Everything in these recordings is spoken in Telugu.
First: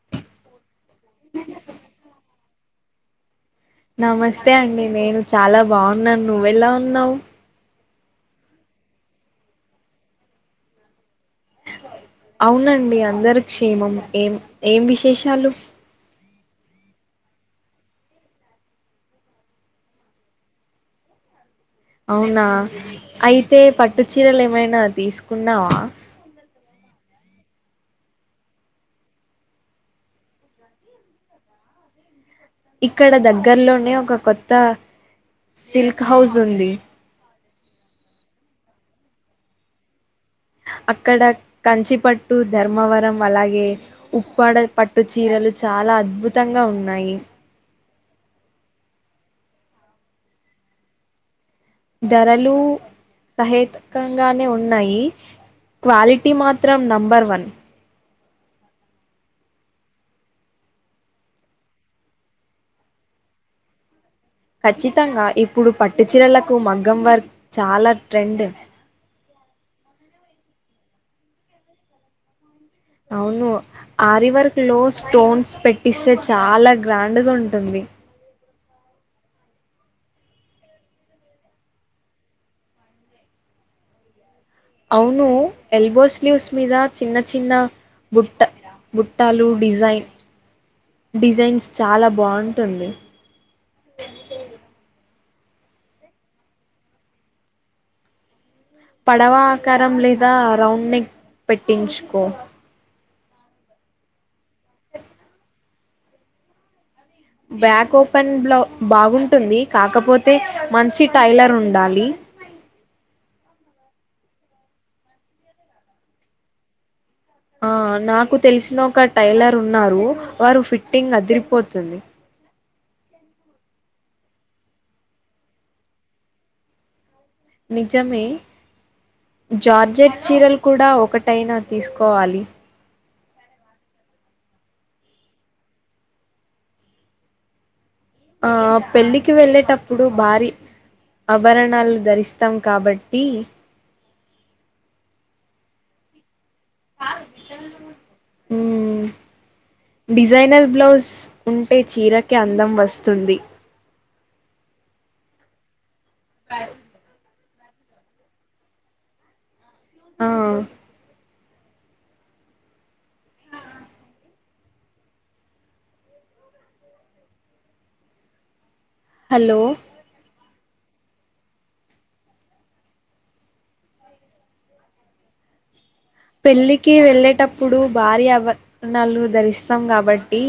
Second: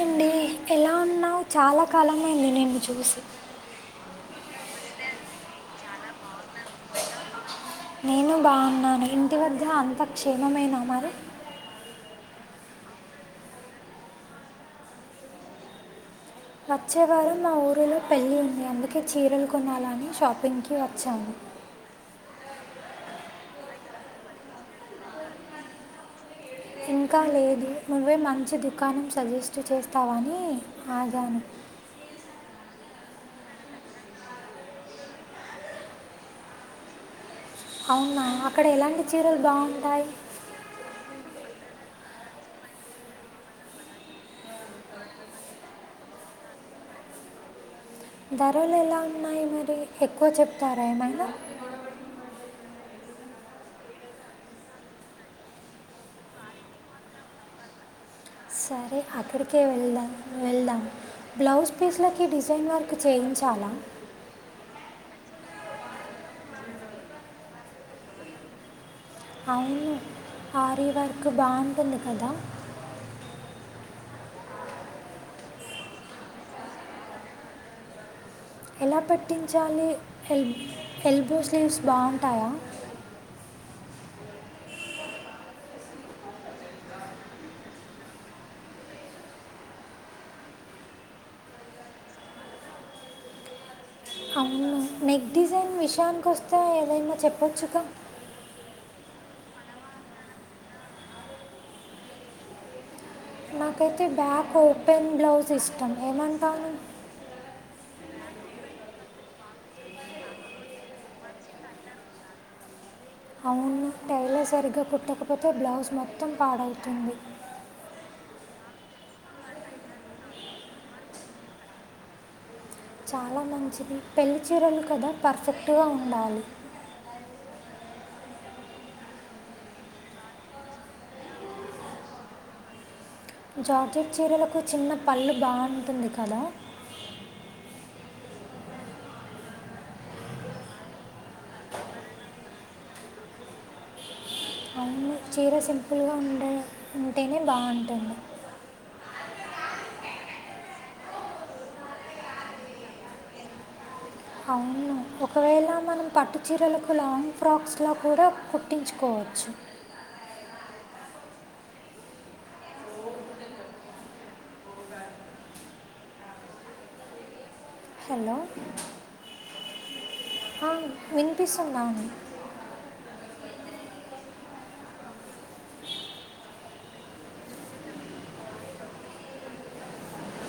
అండి ఎలా ఉన్నావు చాలా కాలమైంది నిన్ను చూసి. నమస్తే అండి నేను చాలా బాగున్నాను నువ్వెలా ఉన్నావ్ నేను బాగున్నాను ఇంటి వద్ద అంత క్షేమమేనా మరి. అవునండి అందరు క్షేమం ఏం ఏం విశేషాలు వచ్చేవారమ్ మా ఊరిలో పెళ్ళి ఉంది అందుకే చీరలు కొనాలని షాపింగ్కి వచ్చాము. అవునా అయితే పట్టు చీరలు ఏమైనా తీసుకున్నావా. ఇంకా లేదు నువ్వే మంచి దుకాణం సజెస్ట్ చేస్తావని ఆగాను. [inaudible] ఇక్కడ దగ్గర్లోనే ఒక కొత్త సిల్క్ హౌస్ ఉంది. అవునా అక్కడ ఎలాంటి చీరలు బాగుంటాయ్. అక్కడ కంచిపట్టు ధర్మవరం అలాగే ఉప్పాడ పట్టు చీరల్ చాలా అద్భుతంగా ఉన్నాయి ధరలు ఎలా ఉన్నాయి మరి ఎక్కువ చెప్తారా ఏమైనా. ధరలు సహేతకంగానే ఉన్నాయి క్వాలిటీ మాత్రం నంబర్ వన్. సరే అక్కడికే వెళ్దాం వెళ్దాం బ్లౌజ్ పీస్లకి డిజైన్ వర్క్ చేయించాలా ఖచ్చితంగా ఇప్పుడు పట్టుచీరలకు మగ్గం వర్ చాలా ట్రెండ్. అవును ఆరివర్క్ బాగుంటుంది కదా అవును ఆరివర్క్ లో స్టోన్స్ పెట్టిస్తే చాలా గ్రాండ్గా ఉంటుంది. [inaudible] ఎలా పట్టించాలి ఎల్ ఎల్బో స్లీవ్స్ బాగుంటాయా. [inaudible] అవును ఎల్బో స్లీవ్స్ మీద చిన్న చిన్న బుట్ట బుట్టాలు డిజైన్ డిజైన్స్ చాలా బాగుంటుంది అవును నెక్ డిజైన్ విషయానికి వస్తే ఏదైనా చెప్పొచ్చుగా. పడవ ఆకారం లేదా రౌండ్ నెక్ పెట్టించుకో. నాకైతే బ్యాక్ ఓపెన్ బ్లౌజ్ ఇష్టం ఏమంటావ్ నువ్వు. బ్యాక్ ఓపెన్ బ్ బాగుంటుంది కాకపోతే మంచి టైలర్ ఉండాలి. [inaudible] అవును టైలర్ సరిగ్గా కుట్టకపోతే బ్లౌజ్ మొత్తం పాడవుతుంది. ఆ నాకు తెలిసిన ఒక టైలర్ ఉన్నారు వారు ఫిట్టింగ్ అదిరిపోతుంది. చాలా మంచిది పెళ్లి చీరలు కదా పర్ఫెక్ట్గా ఉండాలి. నిజమే జార్జెట్ చీరలు కూడా ఒకటైనా తీసుకోవాలి. జార్జెట్ చీరలకు చిన్న పళ్ళు బాగుంటుంది కదా. ఆ పెళ్ళికి వెళ్ళేటప్పుడు భారీ ఆభరణాలు ధరిస్తాం కాబట్టి అవును చీర సింపుల్గా ఉండే ఉంటేనే బాగుంటుంది మ్మ్ డిజైనర్ బ్లౌజ్ ఉంటే చీరకే అందం వస్తుంది. అవును ఒకవేళ మనం పట్టు చీరలకు లాంగ్ ఫ్రాక్స్ లా కూడా పట్టించుకోవచ్చు ఆ స్థాందా హలో ఆ విన్పిస్తుందా అని పెళ్ళికి వెళ్ళేటప్పుడు భారీ అవరణలు ధరిస్తాం కాబట్టి.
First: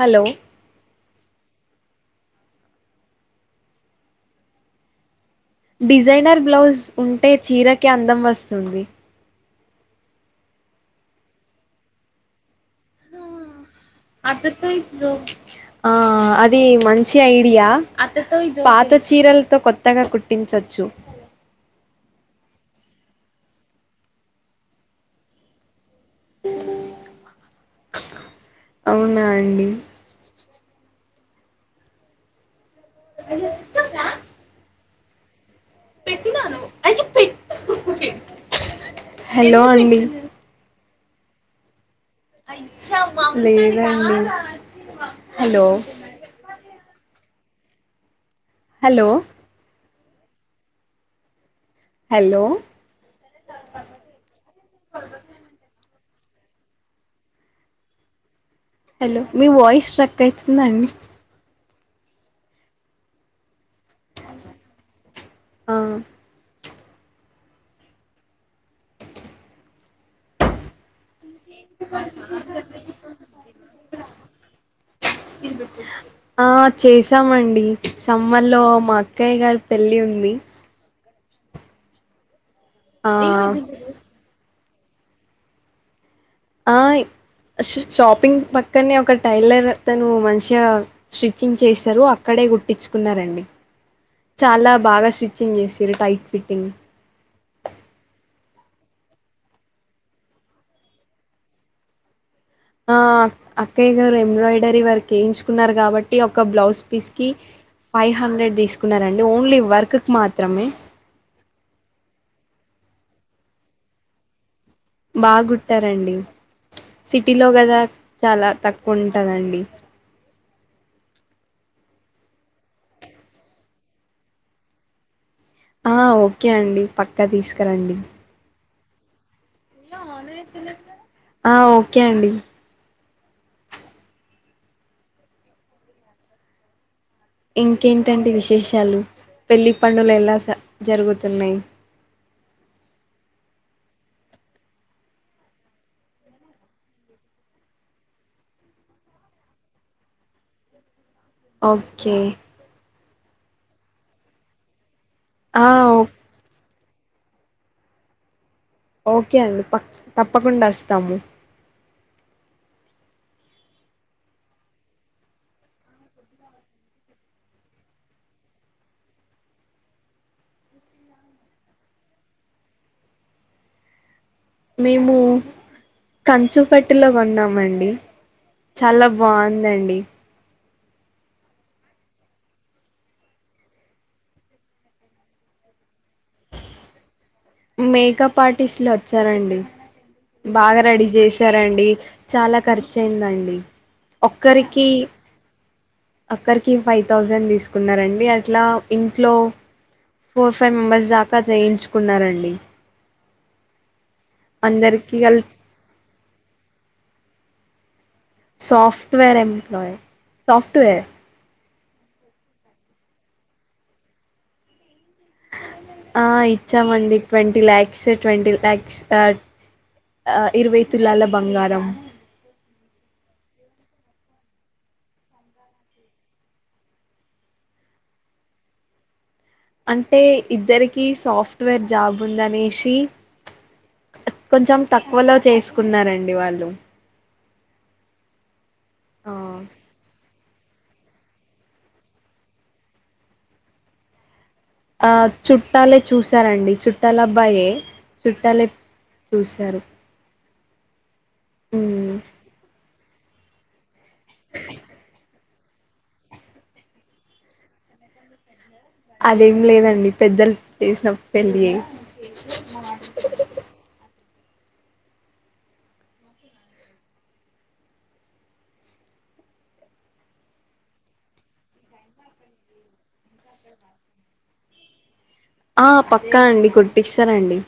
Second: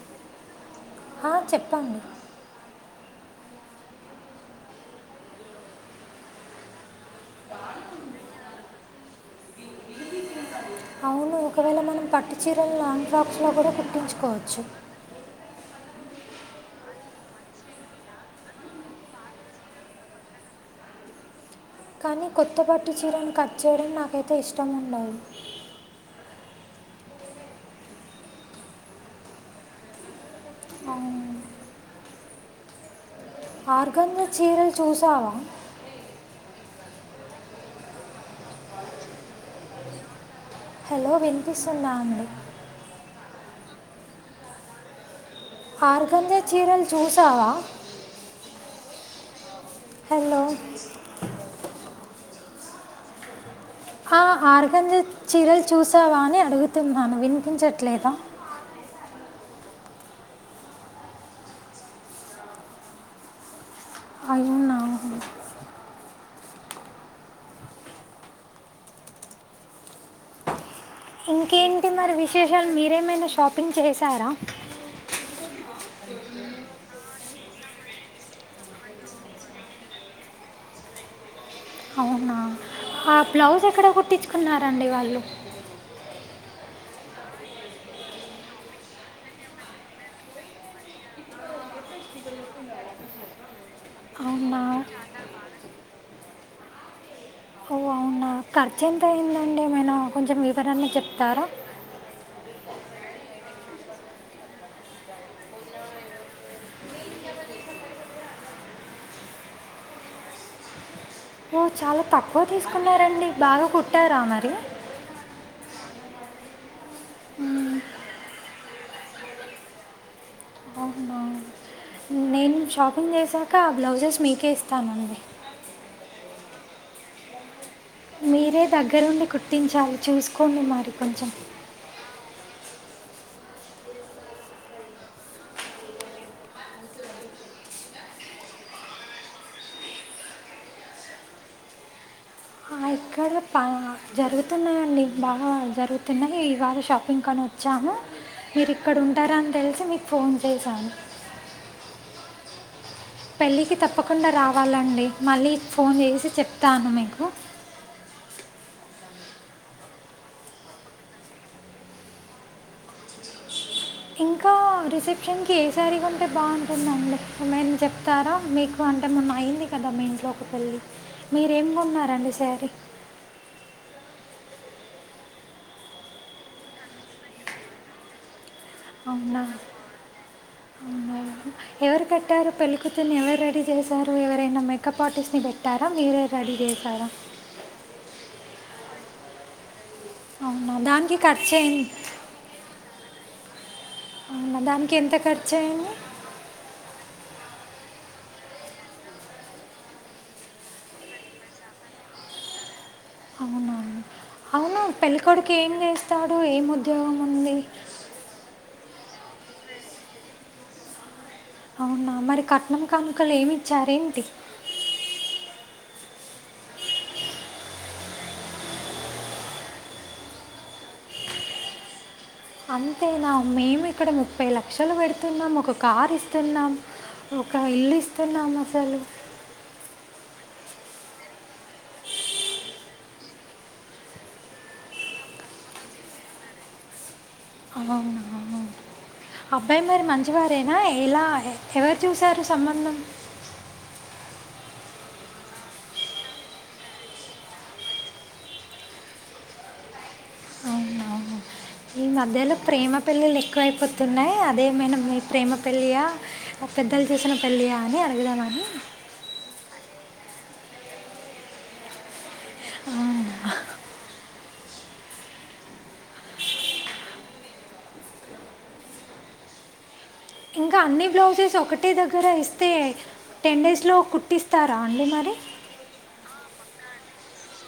హలో ఆ చెప్పండి డిజైనర్ బ్లౌజ్ ఉంటే చీరకి అందం వస్తుంది అవును ఒకవేళ మనం పట్టు చీరలు లాంగ్ ఫ్రాక్స్ లో కూడా కుట్టించుకోవచ్చు అదతో జో అది మంచి ఐడియా పాత చీరలతో కొత్తగా కుట్టించొచ్చు కానీ కొత్త పట్టుచీరను కట్ చేయడం నాకైతే ఇష్టం ఉండదు అవునా అండి అవును. ఆర్గంగ చీరలు చూసావా హలో అండి హలో వినిపిస్తుందా అండి లేదండి హలో ఆరుగంజా చీరలు చూసావా హలో హలో హలో సావా అని అడుగుతున్నాను వినిపించట్లేదా హలో మీ వాయిస్ స్ట్రక్ అవుతుందండి అవునా అ ఇంకేంటి మరి విశేషాలు మీరేమైనా షాపింగ్ చేశారా ఆ చేసామండి సమ్మర్ లో మా అక్కయ్య గారు పెళ్లి ఉంది అవునా ఆ బ్లౌజ్ ఎక్కడ కుట్టించుకున్నారండి వాళ్ళు ఆ షాపింగ్ పక్కనే ఒక టైలర్ తను మంచిగా స్టిచ్చింగ్ చేస్తరు అక్కడ డే కుట్టించుకున్నరండి అవునా చాలా బాగా స్టిచ్చింగ్ చేసిరు టైట్ ఫిట్టింగ్ ఓ అవునా ఖర్చు ఎంత అయిందండి మేను కొంచెం వివరంగ చెప్తారా ఆ అక్కయ్య గారు ఎంబ్రాయిడరీ వర్క్ వేయించుకున్నారు కాబట్టి ఒక బ్లౌజ్ పీస్ కి ఫైవ్ హండ్రెడ్ తీసుకున్నరండి ఓన్లీ వర్క్ కి మాత్రమే ఓ చాలా తక్కువ తీసుకున్నారండి బాగా కుట్టారా మరి బాగ కుట్టారండి సిటీలో కదా చాలా తక్కువుంటదండి అవునా నేను షాపింగ్ చేసాక ఆ బ్లౌజెస్ మీకే ఇస్తానండి ఆ ఓకే అండి పక్కా తీసుకరండి మీరే దగ్గరుండి కుట్టించాలి చూసుకోండి మరి కొంచెం ఆ ఓకే అండి ఇంకేంటండి విశేషాలు పెళ్లి పనులు ఎలా స జరుగుతున్నాయి ఆ ఎక్క జరుగుతున్నాయిడి బాగా జరుగుతున్నాయి ఇవాళ షాపింగ్కని వచ్చాము మీరు ఇక్కడుంటరని తెలిసి మీకు ఫోన్ చేశాను ఓకే పెళ్ళికి తప్పకుండా రావాలండి మళ్ళీ ఆ ఫోన్ ఓ చేసి చెప్తాను మీకు ఓకే అండి ప తప్పకుండా వస్తాము రిసెప్షన్ కి ఏసారి కొంటే బాగుంటుందండి ఏమైన చెప్తారా మీకు అంటే మొన్న అయి అయింది కదా మీ ఇంట్లో ఒక పెళ్ళి మీరేం కొన్నారండి సారీ మేము కంచుపట్టు లో కొన్నామండి చాలా అవునా బాగుందండి ఎవరు కట్టారు పెళ్ళి కూతురిని ఎవరు రెడీ చేశారు ఎవరైనా మేకప్ ఆర్టిస్ట్ ని పెట్టారా మీరే రెడీ చేసారా మేకప్ ఆర్టిస్ట్లు వచ్చారండి అవునా బాగా రెడీ దానికి ఖర్చు అయింది చేశారండి చాలా ఖర్చు అయిందండి. అవునా దానికి ఎంత ఖర్చ అయింది. అక్కరికి ఫైవ్ థౌజండ్ తీసుకున్నారండి అట్లా ఇంట్లో ఫోర్ ఫైవ్ మెంబర్స్ దాకా చేయించుకున్నారండి. అవునా. అవును అందరికి కలి పెళ్ళికొడుకి ఏం చేస్తాడు ఏం ఉద్యోగం ఉంది. సాఫ్ట్వేర్ ఎంప్లాయ్ సోఫ్ట్వేర్ అవునా మరి కట్నం కానుకలు ఏమి ఇచ్చారేంటి? ఆ ఇచ్చామండి ట్వంటీ ల్యాక్స్ ట్వంటీ ల్యాక్స్ ఆ ఆ ఇరువై తులాల బంగారం అంతేనా మేము ఇక్కడ ముప్పై లక్షలు పెడుతున్నాము ఒక కార్ ఇస్తున్నాం. ఒక ఇల్లు ఇస్తున్నాం అసలు అంటే ఇద్దరికి సాఫ్ట్వేర్ జాబ్ ఉందనేషి కొంచెం తక్కువలో చేసుకున్నారండి వాళ్ళు అవునా ఆ అబ్బాయి మరి మంచి వారేనా ఎలా ఎవరు చూసారు సంబంధం ఆ చుట్టాలే చూసారండి చుట్టాలబ్బాయే చుట్టాలే చూసారు అవునవును ఈ ఉమ్ మధ్యలో ప్రేమ పెళ్లిలు ఎక్కువ ఐపోతున్నాయి అదేమైన మీ ప్రేమ పెళ్లియా పెద్దలు చూసిన పెళ్లియా అని అడుగుదామని అదేం లేదండి పెద్దలు చేసిన పెళ్ళియే ఇంకా అన్ని బ్లౌజెస్ ఒకటే దగ్గర ఇస్తే టెన్ డేస్లో కుట్టిస్తారా అండి మరి ఆ పక్కా అండి కుట్టిస్తారండి.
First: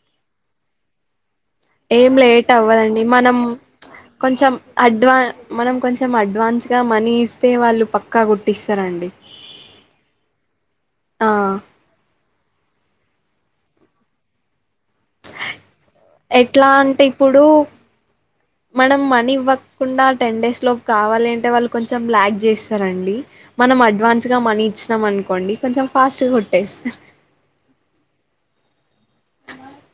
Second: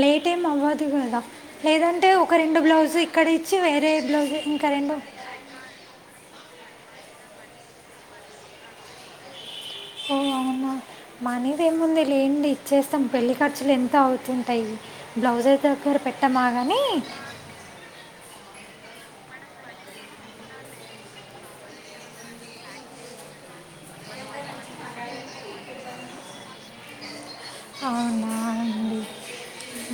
లేట్ ఏం అవ్వదు కదా? లేదంటే ఏం ఒక లేట్ రెండు బ్లౌజ్ అవ్వదండి ఇక్కడ మనం ఇచ్చి వేరే బ్లౌజ్ కొంచెం ఇంకా రెండు అడ్వా మనం కొంచెం అడ్ అడ్వాన్స్గా మనీ ఇస్తే వాళ్ళు పక్కా కుట్టిస్తరండి. ఓ అవునా మనీదేముంది లేండి ఇచ్చేస్ మొత్తం పెళ్లి ఖర్చులు ఎంతో అవుతుంటయి. బ్లౌజుల్ దగ్గర పెట్టమా ఎట్లా గనీ అంటే ఇప్పుడు మనం మనీ ఇవ్వకుండా టెన్ డేస్ లోపు కావాలి అంటే వాళ్ళు కొంచెం లాగ్ చేస్తరండి మనం అడ్వాన్స్గా మనీ ఇచ్చినాం అనుకోండి కొంచెం ఫాస్ట్ గా కుట్టేస్ అవ్ నా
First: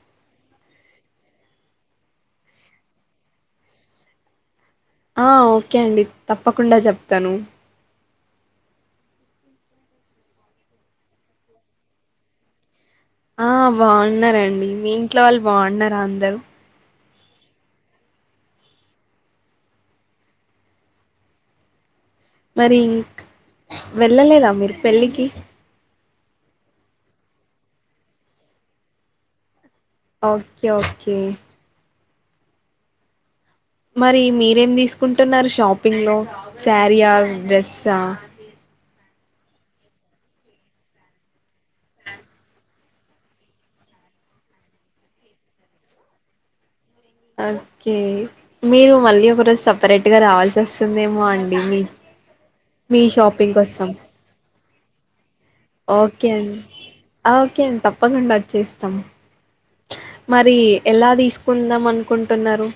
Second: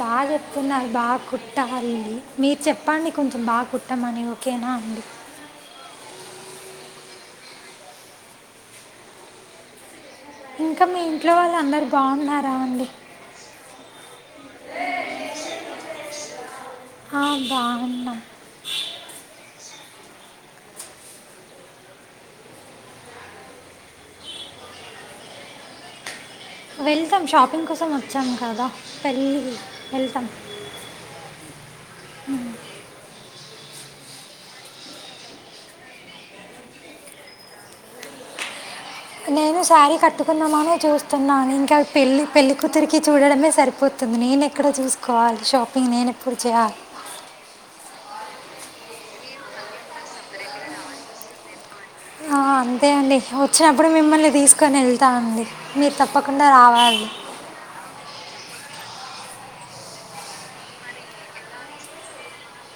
బాగా చెప్తున్నారు బాగా కుట్టాలి మీరు చెప్పండి కొంచెం బాగా కుట్టమని ఓకేనా అండి ఆ ఓకే అండి తప్పకుండా చెప్తను ఇంకా మీ ఇంట్లో వాళ్ళు అందరు బాగున్నారా అండి. ఆ బాగున్నారండి మీ ఇంట్లో వాళ్ళు బాగున్నారా అందరు హా బాగున్నాం. మరిక్ వెళ్ళలేదా మీరు పెళ్ళికి వెళ్తాం షాపింగ్ కోసం వచ్చాం కదా పెళ్ళి ఓకే ఓకే ఉమ్ మరి మీరేం తీసుకుంటున్నారు షాపింగ్ లో సారీయా డ్రస్సా నేను శారీ కట్టుకుందామనే చూస్తున్నాను ఇంకా పెళ్ళి పెళ్లికూతురికి చూడడమే సరిపోతు నేను ఎక్కడ చూసుకోవాలి షాపింగ్ నేను ఎప్పుడు చేయాలి. ఓకే మీరు మళ్ళీ ఒక రోజు సపరేట్ గా రావాల్సి వస్తుందేమో అండి మీ ఆ అంతే మీ అండి షాపింగ్ వచ్చినప్పుడు కోసం మిమ్మల్ని తీసుకొని ఎల్తా అండి. మీరు ఓకే తప్పకుండా అండి రావాలి ఆ ఓకే అండి తప్పకుండా అది అచ్చేస్తాం. మరి ఎలా తీస్కుందాం అనుకుంటున్నారు?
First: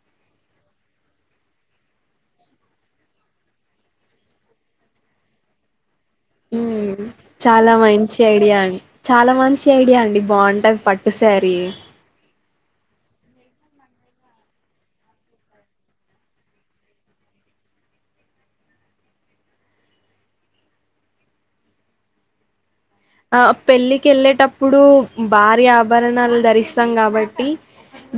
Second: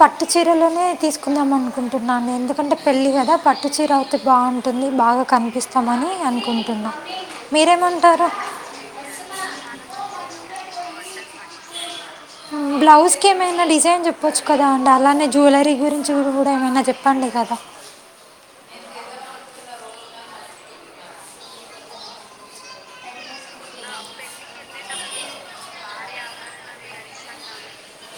పట్టు చీరలోనే తీసుకుందాం అనుకుంటున్నాను ఎందుకంటే పెళ్ళి కదా పట్టు చీర అవుతే బాగుంటుంది బాగ కనిపిస్తమని చాల మంచి ఐడియా అండి చాల మంచి ఐడియా అండి బాంట పట్టుశారి బ్లౌజ్ కి ఏమైన డిజైన్ చెప్పొచ్చు కదా అండి అలానే జ్యులరీ గురించి గుడ మంచిగా ఏమైనా చెప్పండి కదా ఆ పెళ్ళికి ఎళ్ళేటప్పుడు భారీ ఆభరణాలు ధరిస్తాం కాబట్టి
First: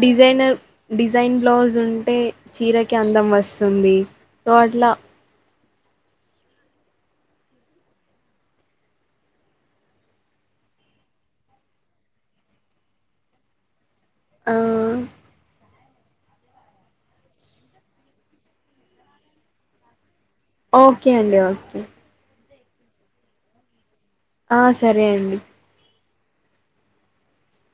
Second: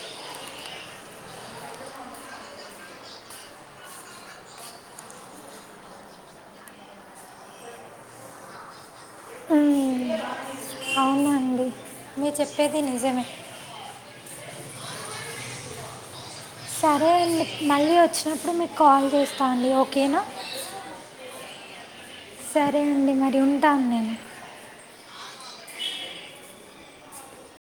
డిజైనర్ డిజైన్ బ్లౌజ్ ఉంటే చీరకి అందం వస్తుంది సో అట్ల మ్మ్. మీర్ చెప్పేది నిజమే ఆ సరే అండి మళ్ళీ వచ్చినప్పుడు మీకు కాల్ చేస్తా అండి ఓకేనా ఒకే అండి ఒకే సరే అండి మరి ఉంటాను నేను ఆ సరే అండి